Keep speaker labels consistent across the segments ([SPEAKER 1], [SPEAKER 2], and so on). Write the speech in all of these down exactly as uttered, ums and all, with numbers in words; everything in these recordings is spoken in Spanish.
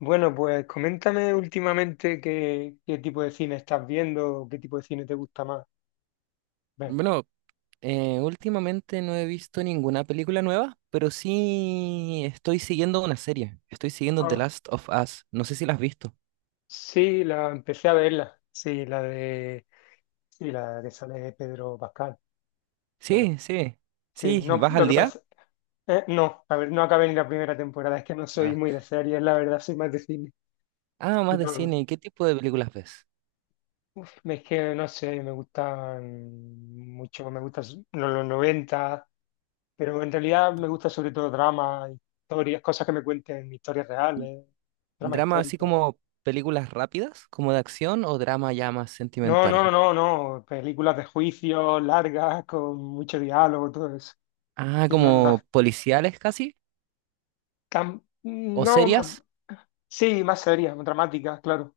[SPEAKER 1] Bueno, pues coméntame últimamente qué, qué tipo de cine estás viendo, o qué tipo de cine te gusta más ver.
[SPEAKER 2] Bueno, eh, últimamente no he visto ninguna película nueva, pero sí estoy siguiendo una serie. Estoy siguiendo The
[SPEAKER 1] Ah,
[SPEAKER 2] Last of Us. No sé si la has visto.
[SPEAKER 1] sí, la empecé a verla. Sí, la de, sí, la que sale Pedro Pascal, claro.
[SPEAKER 2] Sí, sí.
[SPEAKER 1] Sí,
[SPEAKER 2] Sí,
[SPEAKER 1] no,
[SPEAKER 2] ¿vas
[SPEAKER 1] lo
[SPEAKER 2] al
[SPEAKER 1] que
[SPEAKER 2] día?
[SPEAKER 1] pasa, eh, no, a ver, no acabé ni la primera temporada, es que no soy muy
[SPEAKER 2] Ah,
[SPEAKER 1] de series, la verdad, soy más de cine.
[SPEAKER 2] Ah,
[SPEAKER 1] Y
[SPEAKER 2] más de
[SPEAKER 1] no,
[SPEAKER 2] cine. ¿Qué tipo de películas ves?
[SPEAKER 1] es que no sé, me gustan mucho, me gustan los, los noventa, pero en realidad me gusta sobre todo drama, historias, cosas que me cuenten historias reales, dramas
[SPEAKER 2] ¿Drama así
[SPEAKER 1] históricos.
[SPEAKER 2] como películas rápidas, como de acción, o drama ya más
[SPEAKER 1] No,
[SPEAKER 2] sentimental?
[SPEAKER 1] no, no, no, no, películas de juicio largas, con mucho diálogo, todo eso.
[SPEAKER 2] Ah,
[SPEAKER 1] Que no, las,
[SPEAKER 2] como policiales casi,
[SPEAKER 1] cam-
[SPEAKER 2] o
[SPEAKER 1] no, ma-
[SPEAKER 2] serias.
[SPEAKER 1] sí, más serias, más dramáticas, claro.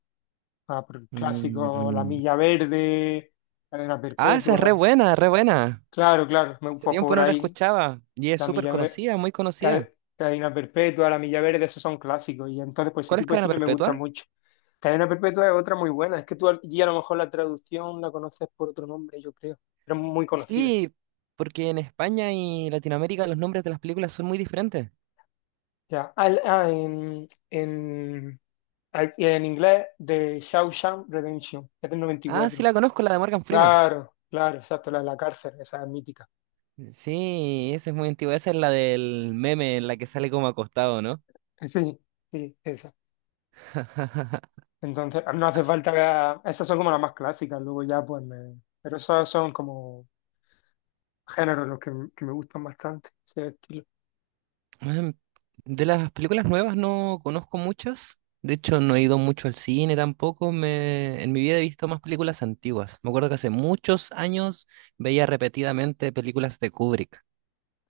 [SPEAKER 1] Ah, pero el clásico, La
[SPEAKER 2] Mm.
[SPEAKER 1] Milla Verde, Cadena
[SPEAKER 2] Ah, esa es re
[SPEAKER 1] Perpetua.
[SPEAKER 2] buena, re buena.
[SPEAKER 1] Claro, claro, me,
[SPEAKER 2] Hace
[SPEAKER 1] pues
[SPEAKER 2] tiempo
[SPEAKER 1] por
[SPEAKER 2] no la
[SPEAKER 1] ahí.
[SPEAKER 2] escuchaba y es
[SPEAKER 1] la
[SPEAKER 2] súper
[SPEAKER 1] milla verde,
[SPEAKER 2] conocida, muy conocida.
[SPEAKER 1] Cadena Perpetua, La Milla Verde, esos son clásicos. Y entonces, pues ese
[SPEAKER 2] ¿Cuál es
[SPEAKER 1] tipo de
[SPEAKER 2] cadena
[SPEAKER 1] cine me gusta
[SPEAKER 2] perpetua?
[SPEAKER 1] mucho. Cadena Perpetua es otra muy buena. Es que tú allí a lo mejor la traducción la conoces por otro nombre, yo creo. Pero es muy conocida.
[SPEAKER 2] Sí, porque en España y Latinoamérica los nombres de las películas son muy diferentes.
[SPEAKER 1] Ya. Al- ah, en, en, al- en inglés, de Shawshank Redemption, es del noventa y
[SPEAKER 2] Ah, sí,
[SPEAKER 1] cuatro.
[SPEAKER 2] la conozco, la de Morgan Freeman.
[SPEAKER 1] Claro, claro, exacto, la de la cárcel, esa es mítica.
[SPEAKER 2] Sí, esa es muy antigua. Esa es la del meme en la que sale como acostado, ¿no?
[SPEAKER 1] Eh, Sí, sí, esa. Entonces, no hace falta que... Esas son como las más clásicas, luego ya pues me- Pero esas son como géneros los que, m- que me gustan bastante, ese estilo.
[SPEAKER 2] Em, De las películas nuevas no conozco muchas. De hecho, no he ido mucho al cine tampoco. Me... En mi vida he visto más películas antiguas. Me acuerdo que hace muchos años veía repetidamente películas de Kubrick.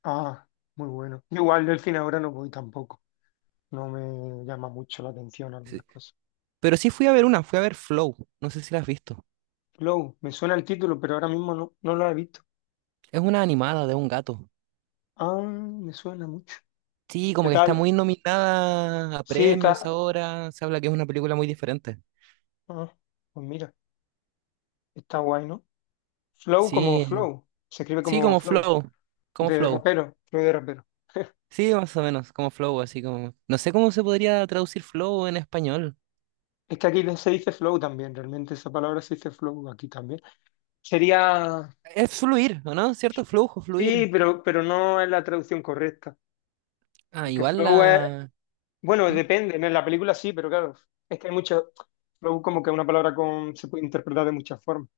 [SPEAKER 1] Ah, muy bueno. Igual del cine ahora no voy tampoco. No me llama mucho la atención
[SPEAKER 2] Sí.
[SPEAKER 1] algunas cosas.
[SPEAKER 2] Pero sí fui a ver una, fui a ver Flow. No sé si la has visto.
[SPEAKER 1] Flow, me suena el título, pero ahora mismo no, no lo he visto.
[SPEAKER 2] Es una animada de un gato.
[SPEAKER 1] Ah, me suena mucho.
[SPEAKER 2] Sí,
[SPEAKER 1] ¿Qué
[SPEAKER 2] como que está
[SPEAKER 1] tal?
[SPEAKER 2] muy nominada a
[SPEAKER 1] Sí,
[SPEAKER 2] premios
[SPEAKER 1] está.
[SPEAKER 2] ahora. Se habla que es una película muy diferente.
[SPEAKER 1] ah, pues mira, está guay, ¿no? Flow como
[SPEAKER 2] Sí,
[SPEAKER 1] Flow. Se escribe
[SPEAKER 2] sí,
[SPEAKER 1] como
[SPEAKER 2] como
[SPEAKER 1] Flow.
[SPEAKER 2] Flow. Como
[SPEAKER 1] De
[SPEAKER 2] Flow.
[SPEAKER 1] rapero, Flow de rapero.
[SPEAKER 2] Sí, más o menos, como Flow, así como. No sé cómo se podría traducir Flow en español.
[SPEAKER 1] Es que aquí se dice Flow también, realmente esa palabra se dice Flow aquí también. Sería.
[SPEAKER 2] Es fluir, ¿o no? ¿Cierto? Flujo,
[SPEAKER 1] Sí,
[SPEAKER 2] fluir.
[SPEAKER 1] pero, pero no es la traducción correcta.
[SPEAKER 2] Ah,
[SPEAKER 1] Porque
[SPEAKER 2] igual
[SPEAKER 1] Flow es,
[SPEAKER 2] la.
[SPEAKER 1] bueno,
[SPEAKER 2] ¿Mm?
[SPEAKER 1] depende, ¿no? En la película sí, pero claro, es que hay mucho, Flow como que es una palabra con, se puede interpretar de muchas formas.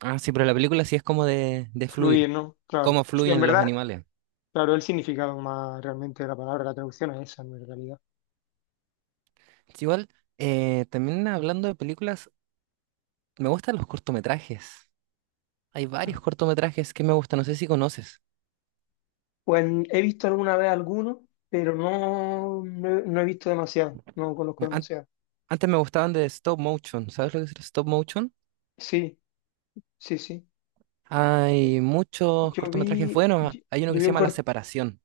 [SPEAKER 2] Ah, sí, pero la película sí es como de, de
[SPEAKER 1] Fluir,
[SPEAKER 2] fluir.
[SPEAKER 1] ¿no? Claro.
[SPEAKER 2] Cómo
[SPEAKER 1] Sí, en
[SPEAKER 2] fluyen los
[SPEAKER 1] verdad,
[SPEAKER 2] animales.
[SPEAKER 1] claro, el significado más realmente de la palabra, la traducción es esa, no en realidad.
[SPEAKER 2] Sí, igual, eh, también hablando de películas, me gustan los cortometrajes. Hay varios
[SPEAKER 1] Claro.
[SPEAKER 2] cortometrajes que me gustan, no sé si conoces.
[SPEAKER 1] Pues he visto alguna vez alguno, pero no, no, he no he visto demasiado, no conozco
[SPEAKER 2] An-
[SPEAKER 1] demasiado.
[SPEAKER 2] Antes me gustaban de stop motion. ¿Sabes lo que es el stop motion?
[SPEAKER 1] Sí, sí, sí.
[SPEAKER 2] Hay muchos
[SPEAKER 1] Yo
[SPEAKER 2] cortometrajes
[SPEAKER 1] vi,
[SPEAKER 2] buenos.
[SPEAKER 1] yo,
[SPEAKER 2] Hay uno
[SPEAKER 1] yo
[SPEAKER 2] que
[SPEAKER 1] vi
[SPEAKER 2] se
[SPEAKER 1] un
[SPEAKER 2] llama La
[SPEAKER 1] cor-
[SPEAKER 2] Separación.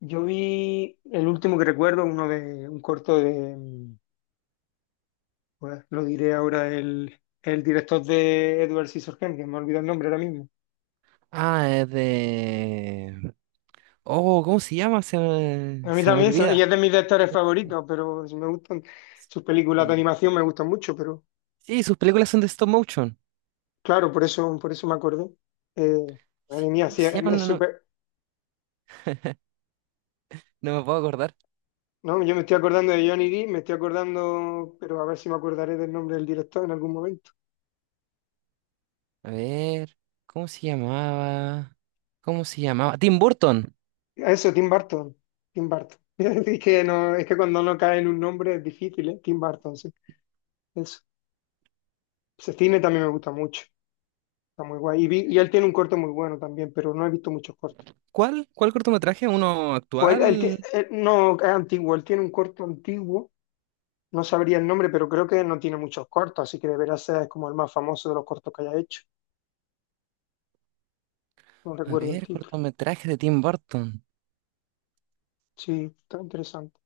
[SPEAKER 1] Yo vi el último que recuerdo, uno de, un corto de... mm, Pues lo diré ahora el, el director de Edward Scissorhands, que me olvidado el nombre ahora mismo.
[SPEAKER 2] Ah, es de... Oh, ¿cómo se llama? Se me,
[SPEAKER 1] A mí
[SPEAKER 2] se me
[SPEAKER 1] también, son-
[SPEAKER 2] olvida.
[SPEAKER 1] ella es de mis directores favoritos, pero si me gustan sus películas de
[SPEAKER 2] Sí,
[SPEAKER 1] animación, me gustan mucho, pero
[SPEAKER 2] Sí, sus películas son de stop motion.
[SPEAKER 1] claro, por eso, por eso me acordé. Eh, Madre
[SPEAKER 2] Sí,
[SPEAKER 1] mía,
[SPEAKER 2] ¿cómo
[SPEAKER 1] sí,
[SPEAKER 2] se
[SPEAKER 1] es
[SPEAKER 2] llama?
[SPEAKER 1] es
[SPEAKER 2] No, no,
[SPEAKER 1] súper...
[SPEAKER 2] no me puedo acordar.
[SPEAKER 1] No, yo me estoy acordando de Johnny Depp, me estoy acordando, pero a ver si me acordaré del nombre del director en algún momento.
[SPEAKER 2] A ver, ¿cómo se llamaba? ¿Cómo se llamaba? Tim Burton.
[SPEAKER 1] Eso, Tim Burton, Tim Burton. Es que, no, es que cuando no cae en un nombre es difícil, ¿eh? Tim Burton, sí. Eso. Ese cine también me gusta mucho. Está muy guay. Y, vi- y él tiene un corto muy bueno también, pero no he visto muchos cortos.
[SPEAKER 2] ¿Cuál? ¿Cuál cortometraje? ¿Uno
[SPEAKER 1] Pues él, él ti-
[SPEAKER 2] actual?
[SPEAKER 1] él- no, es antiguo, él tiene un corto antiguo, no sabría el nombre, pero creo que no tiene muchos cortos, así que deberá ser como el más famoso de los cortos que haya hecho. No
[SPEAKER 2] A
[SPEAKER 1] recuerdo el
[SPEAKER 2] ver,
[SPEAKER 1] título.
[SPEAKER 2] cortometraje de Tim Burton.
[SPEAKER 1] Sí, está interesante.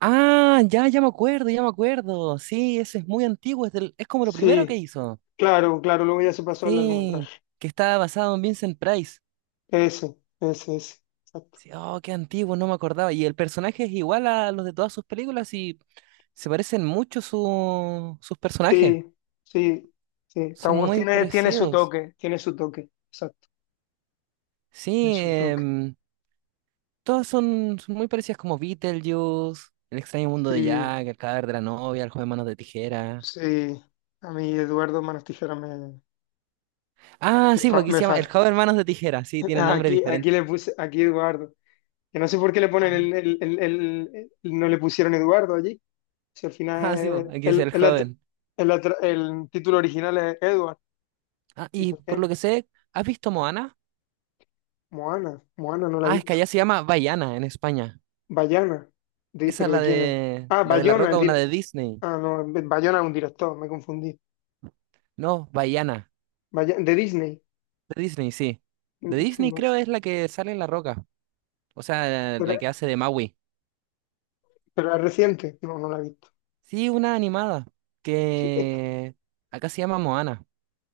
[SPEAKER 2] Ah, ya, ya me acuerdo, ya me acuerdo. Sí, ese es muy antiguo, es, del- es como lo primero que
[SPEAKER 1] Sí,
[SPEAKER 2] hizo.
[SPEAKER 1] claro, claro, luego ya se pasó al
[SPEAKER 2] Sí,
[SPEAKER 1] largometraje.
[SPEAKER 2] que estaba basado en Vincent Price.
[SPEAKER 1] Ese, ese, ese. Exacto.
[SPEAKER 2] Sí, oh, qué antiguo, no me acordaba. Y el personaje es igual a los de todas sus películas y se parecen mucho su- sus personajes.
[SPEAKER 1] Sí, sí, sí. Está
[SPEAKER 2] Son
[SPEAKER 1] guay.
[SPEAKER 2] muy
[SPEAKER 1] Tiene, tiene su
[SPEAKER 2] parecidos.
[SPEAKER 1] toque, tiene su toque. Exacto, tiene
[SPEAKER 2] Sí,
[SPEAKER 1] su toque.
[SPEAKER 2] em, todas son, son muy parecidas como Beetlejuice, El extraño mundo de
[SPEAKER 1] Sí,
[SPEAKER 2] Jack, El cadáver de la novia, El joven manos de tijera.
[SPEAKER 1] sí. A mí Eduardo Manos Tijeras me,
[SPEAKER 2] Ah,
[SPEAKER 1] Me
[SPEAKER 2] sí, porque
[SPEAKER 1] fa-
[SPEAKER 2] aquí se
[SPEAKER 1] me
[SPEAKER 2] llama El
[SPEAKER 1] fas-
[SPEAKER 2] joven manos de tijera. Sí, tiene nombre
[SPEAKER 1] Aquí, aquí
[SPEAKER 2] diferente.
[SPEAKER 1] le puse, aquí Eduardo. Que no sé por qué le ponen el, el- el- el- el- no le pusieron Eduardo allí. Si al
[SPEAKER 2] Ah, sí, po,
[SPEAKER 1] final
[SPEAKER 2] aquí es
[SPEAKER 1] el,
[SPEAKER 2] el
[SPEAKER 1] el, at-
[SPEAKER 2] joven.
[SPEAKER 1] el atra- el título original es Edward.
[SPEAKER 2] Ah, y
[SPEAKER 1] Dice,
[SPEAKER 2] por
[SPEAKER 1] eh,
[SPEAKER 2] lo que sé, ¿has visto Moana?
[SPEAKER 1] Moana, Moana no la he
[SPEAKER 2] Ah, es que
[SPEAKER 1] visto.
[SPEAKER 2] allá se llama Vaiana en España.
[SPEAKER 1] Bayana, De-
[SPEAKER 2] Esa es
[SPEAKER 1] ¿pero de
[SPEAKER 2] la
[SPEAKER 1] quién es?
[SPEAKER 2] de
[SPEAKER 1] Ah,
[SPEAKER 2] la de La
[SPEAKER 1] Bayona, el
[SPEAKER 2] Roca, una
[SPEAKER 1] dir-
[SPEAKER 2] de Disney.
[SPEAKER 1] Ah, no, Bayona es un director, me confundí.
[SPEAKER 2] No, Vaiana.
[SPEAKER 1] Baya- de Disney.
[SPEAKER 2] De Disney, sí. De
[SPEAKER 1] Mm, sí,
[SPEAKER 2] Disney
[SPEAKER 1] no.
[SPEAKER 2] creo es la que sale en La Roca. O sea,
[SPEAKER 1] Pero,
[SPEAKER 2] la que hace de Maui.
[SPEAKER 1] pero es reciente, no, no la he visto.
[SPEAKER 2] Sí, una animada.
[SPEAKER 1] Sí.
[SPEAKER 2] Que acá se llama Moana.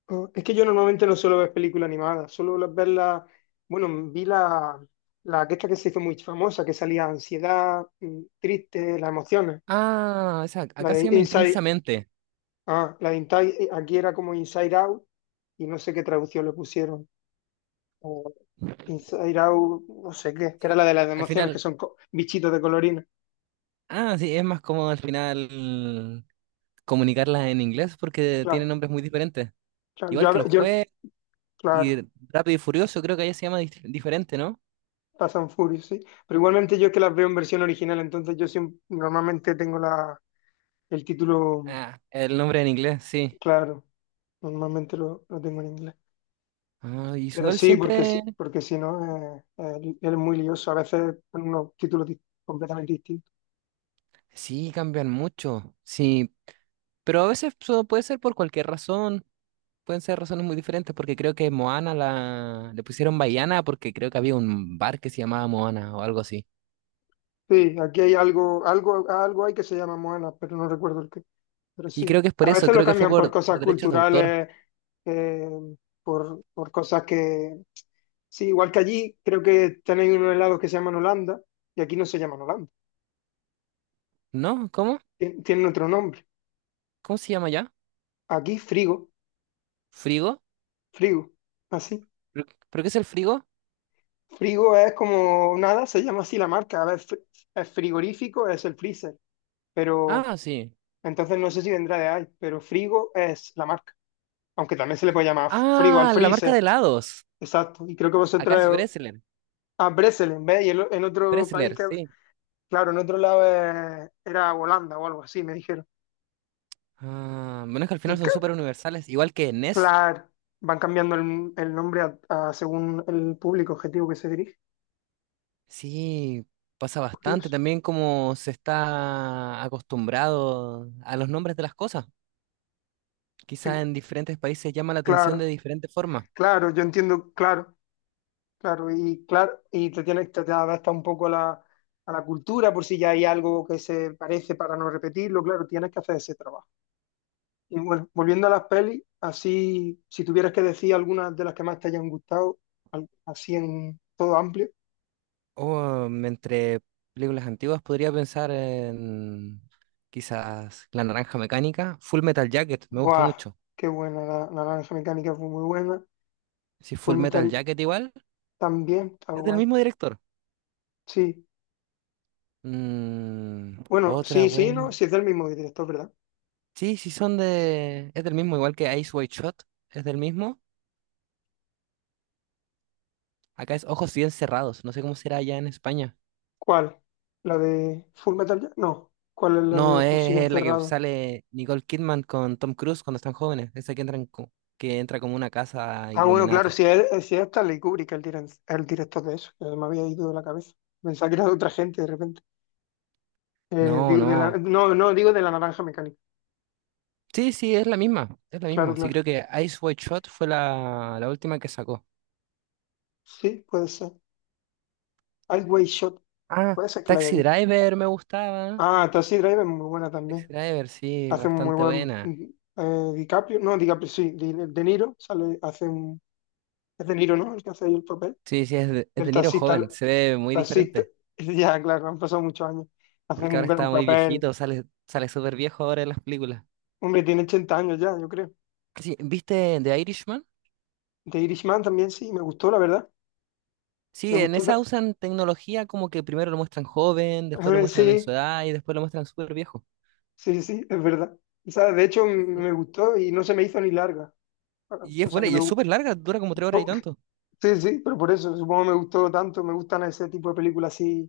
[SPEAKER 1] Ah, es que yo normalmente no suelo ver películas animadas, suelo las- verlas, bueno, vi la, la que esta que se hizo muy famosa, que salía ansiedad, mm, triste, las emociones,
[SPEAKER 2] Ah, esa,
[SPEAKER 1] la
[SPEAKER 2] acá se
[SPEAKER 1] de
[SPEAKER 2] llama
[SPEAKER 1] Inside,
[SPEAKER 2] Intensamente.
[SPEAKER 1] ah, la de Inside, eh, aquí era como Inside Out y no sé qué traducción le pusieron, o Inside Out, no sé qué, que era
[SPEAKER 2] Sí,
[SPEAKER 1] la de las
[SPEAKER 2] al
[SPEAKER 1] emociones, que
[SPEAKER 2] final.
[SPEAKER 1] son co- bichitos de colorina,
[SPEAKER 2] Ah, sí, es más cómodo al final comunicarlas en inglés porque tienen
[SPEAKER 1] claro,
[SPEAKER 2] nombres muy diferentes.
[SPEAKER 1] claro, yo,
[SPEAKER 2] Igual
[SPEAKER 1] a
[SPEAKER 2] que
[SPEAKER 1] ve-
[SPEAKER 2] los
[SPEAKER 1] yo,
[SPEAKER 2] jueves y
[SPEAKER 1] claro,
[SPEAKER 2] Rápido y Furioso, creo que allá se llama dif- diferente, ¿no?
[SPEAKER 1] pasan Furious, sí, pero igualmente yo es que las veo en versión original, entonces yo siempre, normalmente tengo la, el título...
[SPEAKER 2] Ah, el nombre en inglés, sí.
[SPEAKER 1] Claro, normalmente lo, lo tengo en inglés.
[SPEAKER 2] Ah, y
[SPEAKER 1] Pero
[SPEAKER 2] igual
[SPEAKER 1] sí, porque, si-
[SPEAKER 2] siempre,
[SPEAKER 1] porque si no, eh, eh, es muy lioso. A veces con unos títulos di- completamente distintos.
[SPEAKER 2] sí, cambian mucho, sí, pero a veces so- puede ser por cualquier razón, pueden ser razones muy diferentes, porque creo que Moana la, le pusieron Baiana porque creo que había un bar que se llamaba Moana o algo así.
[SPEAKER 1] Sí, aquí hay algo, algo, algo hay que se llama Moana, pero no recuerdo el qué. Pero
[SPEAKER 2] Y
[SPEAKER 1] sí,
[SPEAKER 2] creo que es por
[SPEAKER 1] a
[SPEAKER 2] eso,
[SPEAKER 1] veces lo
[SPEAKER 2] creo que fue
[SPEAKER 1] cambian por
[SPEAKER 2] por,
[SPEAKER 1] cosas
[SPEAKER 2] por derechos de autor,
[SPEAKER 1] culturales, eh, por, por cosas que... Sí, igual que allí, creo que tenéis unos helados que se llaman Holanda y aquí no se llaman Holanda.
[SPEAKER 2] ¿no? ¿Cómo?
[SPEAKER 1] Tien- Tienen otro nombre.
[SPEAKER 2] ¿Cómo se llama ya?
[SPEAKER 1] Aquí, frigo,
[SPEAKER 2] ¿Frigo?
[SPEAKER 1] frigo, así.
[SPEAKER 2] ¿Pero pero qué es el frigo?
[SPEAKER 1] Frigo es como nada, se llama así la marca. A ver, fr- es frigorífico, es el freezer, pero
[SPEAKER 2] Ah, sí.
[SPEAKER 1] entonces no sé si vendrá de ahí, pero frigo es la marca. Aunque también se le puede llamar frigo al
[SPEAKER 2] Ah, la marca de
[SPEAKER 1] freezer,
[SPEAKER 2] helados.
[SPEAKER 1] exacto. Y creo que
[SPEAKER 2] Acá es
[SPEAKER 1] vosotros
[SPEAKER 2] Breslen.
[SPEAKER 1] a Breselen, ¿ves? Y el- en, otro país
[SPEAKER 2] Dressler,
[SPEAKER 1] que,
[SPEAKER 2] sí.
[SPEAKER 1] claro, en otro lado es- era Holanda o algo así, me dijeron.
[SPEAKER 2] Ah, bueno, es que al
[SPEAKER 1] Y
[SPEAKER 2] final son
[SPEAKER 1] ca-
[SPEAKER 2] súper universales, igual que NES.
[SPEAKER 1] claro, van cambiando el, el nombre a- a según el público objetivo que se dirige.
[SPEAKER 2] Sí, pasa bastante
[SPEAKER 1] Curioso.
[SPEAKER 2] también como se está acostumbrado a los nombres de las cosas. Quizás
[SPEAKER 1] Eh,
[SPEAKER 2] en diferentes países llama la atención de
[SPEAKER 1] Claro,
[SPEAKER 2] diferente forma.
[SPEAKER 1] claro, yo entiendo, claro. Claro, y claro, y te tienes, te, te adapta un poco a la, a la cultura por si ya hay algo que se parece para no repetirlo, claro, tienes que hacer ese trabajo. Y bueno, volviendo a las pelis, así, si tuvieras que decir algunas de las que más te hayan gustado, al- así en todo amplio,
[SPEAKER 2] O mm, entre películas antiguas podría pensar en quizás La Naranja Mecánica, Full Metal Jacket, me gusta
[SPEAKER 1] ¡Buah!
[SPEAKER 2] mucho.
[SPEAKER 1] Qué buena, la, la naranja mecánica fue muy buena,
[SPEAKER 2] Si
[SPEAKER 1] Full
[SPEAKER 2] Full Metal
[SPEAKER 1] Metal
[SPEAKER 2] Jacket igual,
[SPEAKER 1] también, está
[SPEAKER 2] es del
[SPEAKER 1] guay.
[SPEAKER 2] mismo director.
[SPEAKER 1] Sí,
[SPEAKER 2] Mm,
[SPEAKER 1] bueno,
[SPEAKER 2] otra
[SPEAKER 1] sí, sí,
[SPEAKER 2] buena.
[SPEAKER 1] no, sí es del mismo director, ¿verdad?
[SPEAKER 2] Sí, sí son de... Es del mismo, igual que Ice White Shot, es del mismo. Acá es Ojos Bien Cerrados, no sé cómo será allá en España.
[SPEAKER 1] ¿Cuál? ¿La de Full Metal? Ya- No, ¿cuál es la de
[SPEAKER 2] No,
[SPEAKER 1] Ojos
[SPEAKER 2] es,
[SPEAKER 1] siguen
[SPEAKER 2] es la que
[SPEAKER 1] cerrados?
[SPEAKER 2] sale Nicole Kidman con Tom Cruise cuando están jóvenes, esa que entra, co- que entra como una casa
[SPEAKER 1] Ah, bueno, claro,
[SPEAKER 2] Illuminati.
[SPEAKER 1] si es, eh, si es Stanley Kubrick el, diren- el director de eso, que me había ido de la cabeza. Pensaba que era de otra gente de repente. Eh,
[SPEAKER 2] No,
[SPEAKER 1] digo de la,
[SPEAKER 2] no.
[SPEAKER 1] no, no, digo de La Naranja Mecánica.
[SPEAKER 2] Sí, sí, es la misma, es la
[SPEAKER 1] Claro,
[SPEAKER 2] misma. Sí,
[SPEAKER 1] claro.
[SPEAKER 2] creo que Ice White Shot fue la, la última que sacó.
[SPEAKER 1] Sí, puede ser. Highway Shot,
[SPEAKER 2] Ah,
[SPEAKER 1] puede ser que la haya
[SPEAKER 2] Taxi
[SPEAKER 1] visto.
[SPEAKER 2] Driver me gustaba.
[SPEAKER 1] Ah, Taxi Driver es muy buena
[SPEAKER 2] Taxi
[SPEAKER 1] también.
[SPEAKER 2] Driver, sí,
[SPEAKER 1] Hace un muy
[SPEAKER 2] bastante
[SPEAKER 1] buen
[SPEAKER 2] buena.
[SPEAKER 1] mm, eh, DiCaprio, no, DiCaprio sí, Di- De Niro, sale, hace un, es De Niro, ¿no? El que hace ahí el papel.
[SPEAKER 2] Sí, sí, es de, es
[SPEAKER 1] Del
[SPEAKER 2] de Niro
[SPEAKER 1] taxista,
[SPEAKER 2] joven, se ve muy
[SPEAKER 1] taxista.
[SPEAKER 2] diferente.
[SPEAKER 1] Ya, claro, han pasado muchos años. Hace
[SPEAKER 2] Porque ahora
[SPEAKER 1] un
[SPEAKER 2] está
[SPEAKER 1] gran
[SPEAKER 2] muy
[SPEAKER 1] papel.
[SPEAKER 2] viejito, sale, sale súper viejo ahora en las películas.
[SPEAKER 1] Hombre, tiene ochenta años ya, yo creo.
[SPEAKER 2] Sí, ¿viste The Irishman?
[SPEAKER 1] The Irishman también sí, me gustó, la verdad.
[SPEAKER 2] Sí,
[SPEAKER 1] Me
[SPEAKER 2] en
[SPEAKER 1] gustó.
[SPEAKER 2] esa
[SPEAKER 1] ta-
[SPEAKER 2] usan tecnología como que primero lo muestran joven, después lo
[SPEAKER 1] Sí,
[SPEAKER 2] muestran en su
[SPEAKER 1] sí,
[SPEAKER 2] edad y después lo muestran súper viejo.
[SPEAKER 1] sí, sí, es verdad. O sea, de hecho, m-
[SPEAKER 2] Sí.
[SPEAKER 1] me gustó y no se me hizo ni larga. Bueno,
[SPEAKER 2] Y
[SPEAKER 1] o
[SPEAKER 2] es
[SPEAKER 1] sea,
[SPEAKER 2] buena,
[SPEAKER 1] que
[SPEAKER 2] y
[SPEAKER 1] me
[SPEAKER 2] es
[SPEAKER 1] gustó.
[SPEAKER 2] súper larga, dura como tres horas y tanto.
[SPEAKER 1] Sí, sí, pero por eso, supongo que me gustó tanto. Me gustan ese tipo de películas así,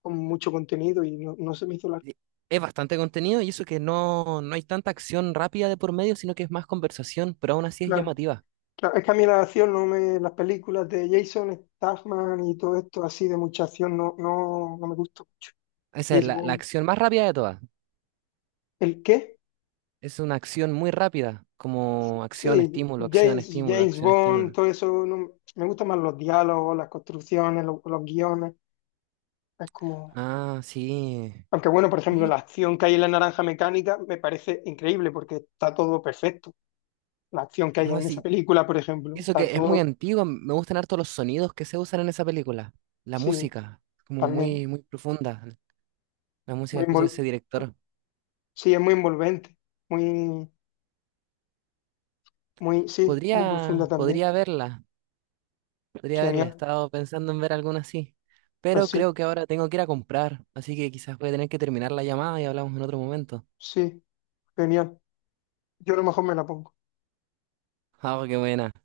[SPEAKER 1] con mucho contenido y no, no se me hizo larga.
[SPEAKER 2] Y es bastante contenido y eso que no, no hay tanta acción rápida de por medio, sino que es más conversación, pero aún así es
[SPEAKER 1] Claro,
[SPEAKER 2] llamativa.
[SPEAKER 1] claro. Es que a mí la acción, no me, las películas de Jason Statham y todo esto así de mucha acción, no, no, no me gustó.
[SPEAKER 2] Esa es
[SPEAKER 1] James
[SPEAKER 2] la, la
[SPEAKER 1] Bond.
[SPEAKER 2] acción más rápida de todas.
[SPEAKER 1] ¿El qué?
[SPEAKER 2] Es una acción muy rápida, como acción,
[SPEAKER 1] Sí,
[SPEAKER 2] estímulo, acción,
[SPEAKER 1] James,
[SPEAKER 2] estímulo,
[SPEAKER 1] James
[SPEAKER 2] acción,
[SPEAKER 1] Bond,
[SPEAKER 2] estímulo.
[SPEAKER 1] todo eso, no- me gustan más los diálogos, las construcciones, los, los guiones. Es como,
[SPEAKER 2] Ah, sí.
[SPEAKER 1] aunque bueno, por ejemplo, la
[SPEAKER 2] Sí,
[SPEAKER 1] acción que hay en La Naranja Mecánica me parece increíble porque está todo perfecto. La acción que hay
[SPEAKER 2] no,
[SPEAKER 1] en esa
[SPEAKER 2] sí,
[SPEAKER 1] película, por ejemplo,
[SPEAKER 2] eso
[SPEAKER 1] está
[SPEAKER 2] que es muy
[SPEAKER 1] todo,
[SPEAKER 2] antiguo, me gustan harto los sonidos que se usan en esa película, la
[SPEAKER 1] sí,
[SPEAKER 2] música, como
[SPEAKER 1] también
[SPEAKER 2] muy, muy profunda, la
[SPEAKER 1] muy
[SPEAKER 2] música que usa ese
[SPEAKER 1] invol,
[SPEAKER 2] director.
[SPEAKER 1] sí, es muy envolvente, muy, muy, sí, muy profunda
[SPEAKER 2] Podría,
[SPEAKER 1] también.
[SPEAKER 2] podría verla, podría verla, he
[SPEAKER 1] Genial,
[SPEAKER 2] estado pensando en ver alguna así,
[SPEAKER 1] pues
[SPEAKER 2] pero creo
[SPEAKER 1] sí,
[SPEAKER 2] que ahora tengo que ir a comprar, así que quizás voy a tener que terminar la llamada y hablamos en otro momento.
[SPEAKER 1] sí, genial. Yo a lo mejor me la pongo.
[SPEAKER 2] Ah, qué buena.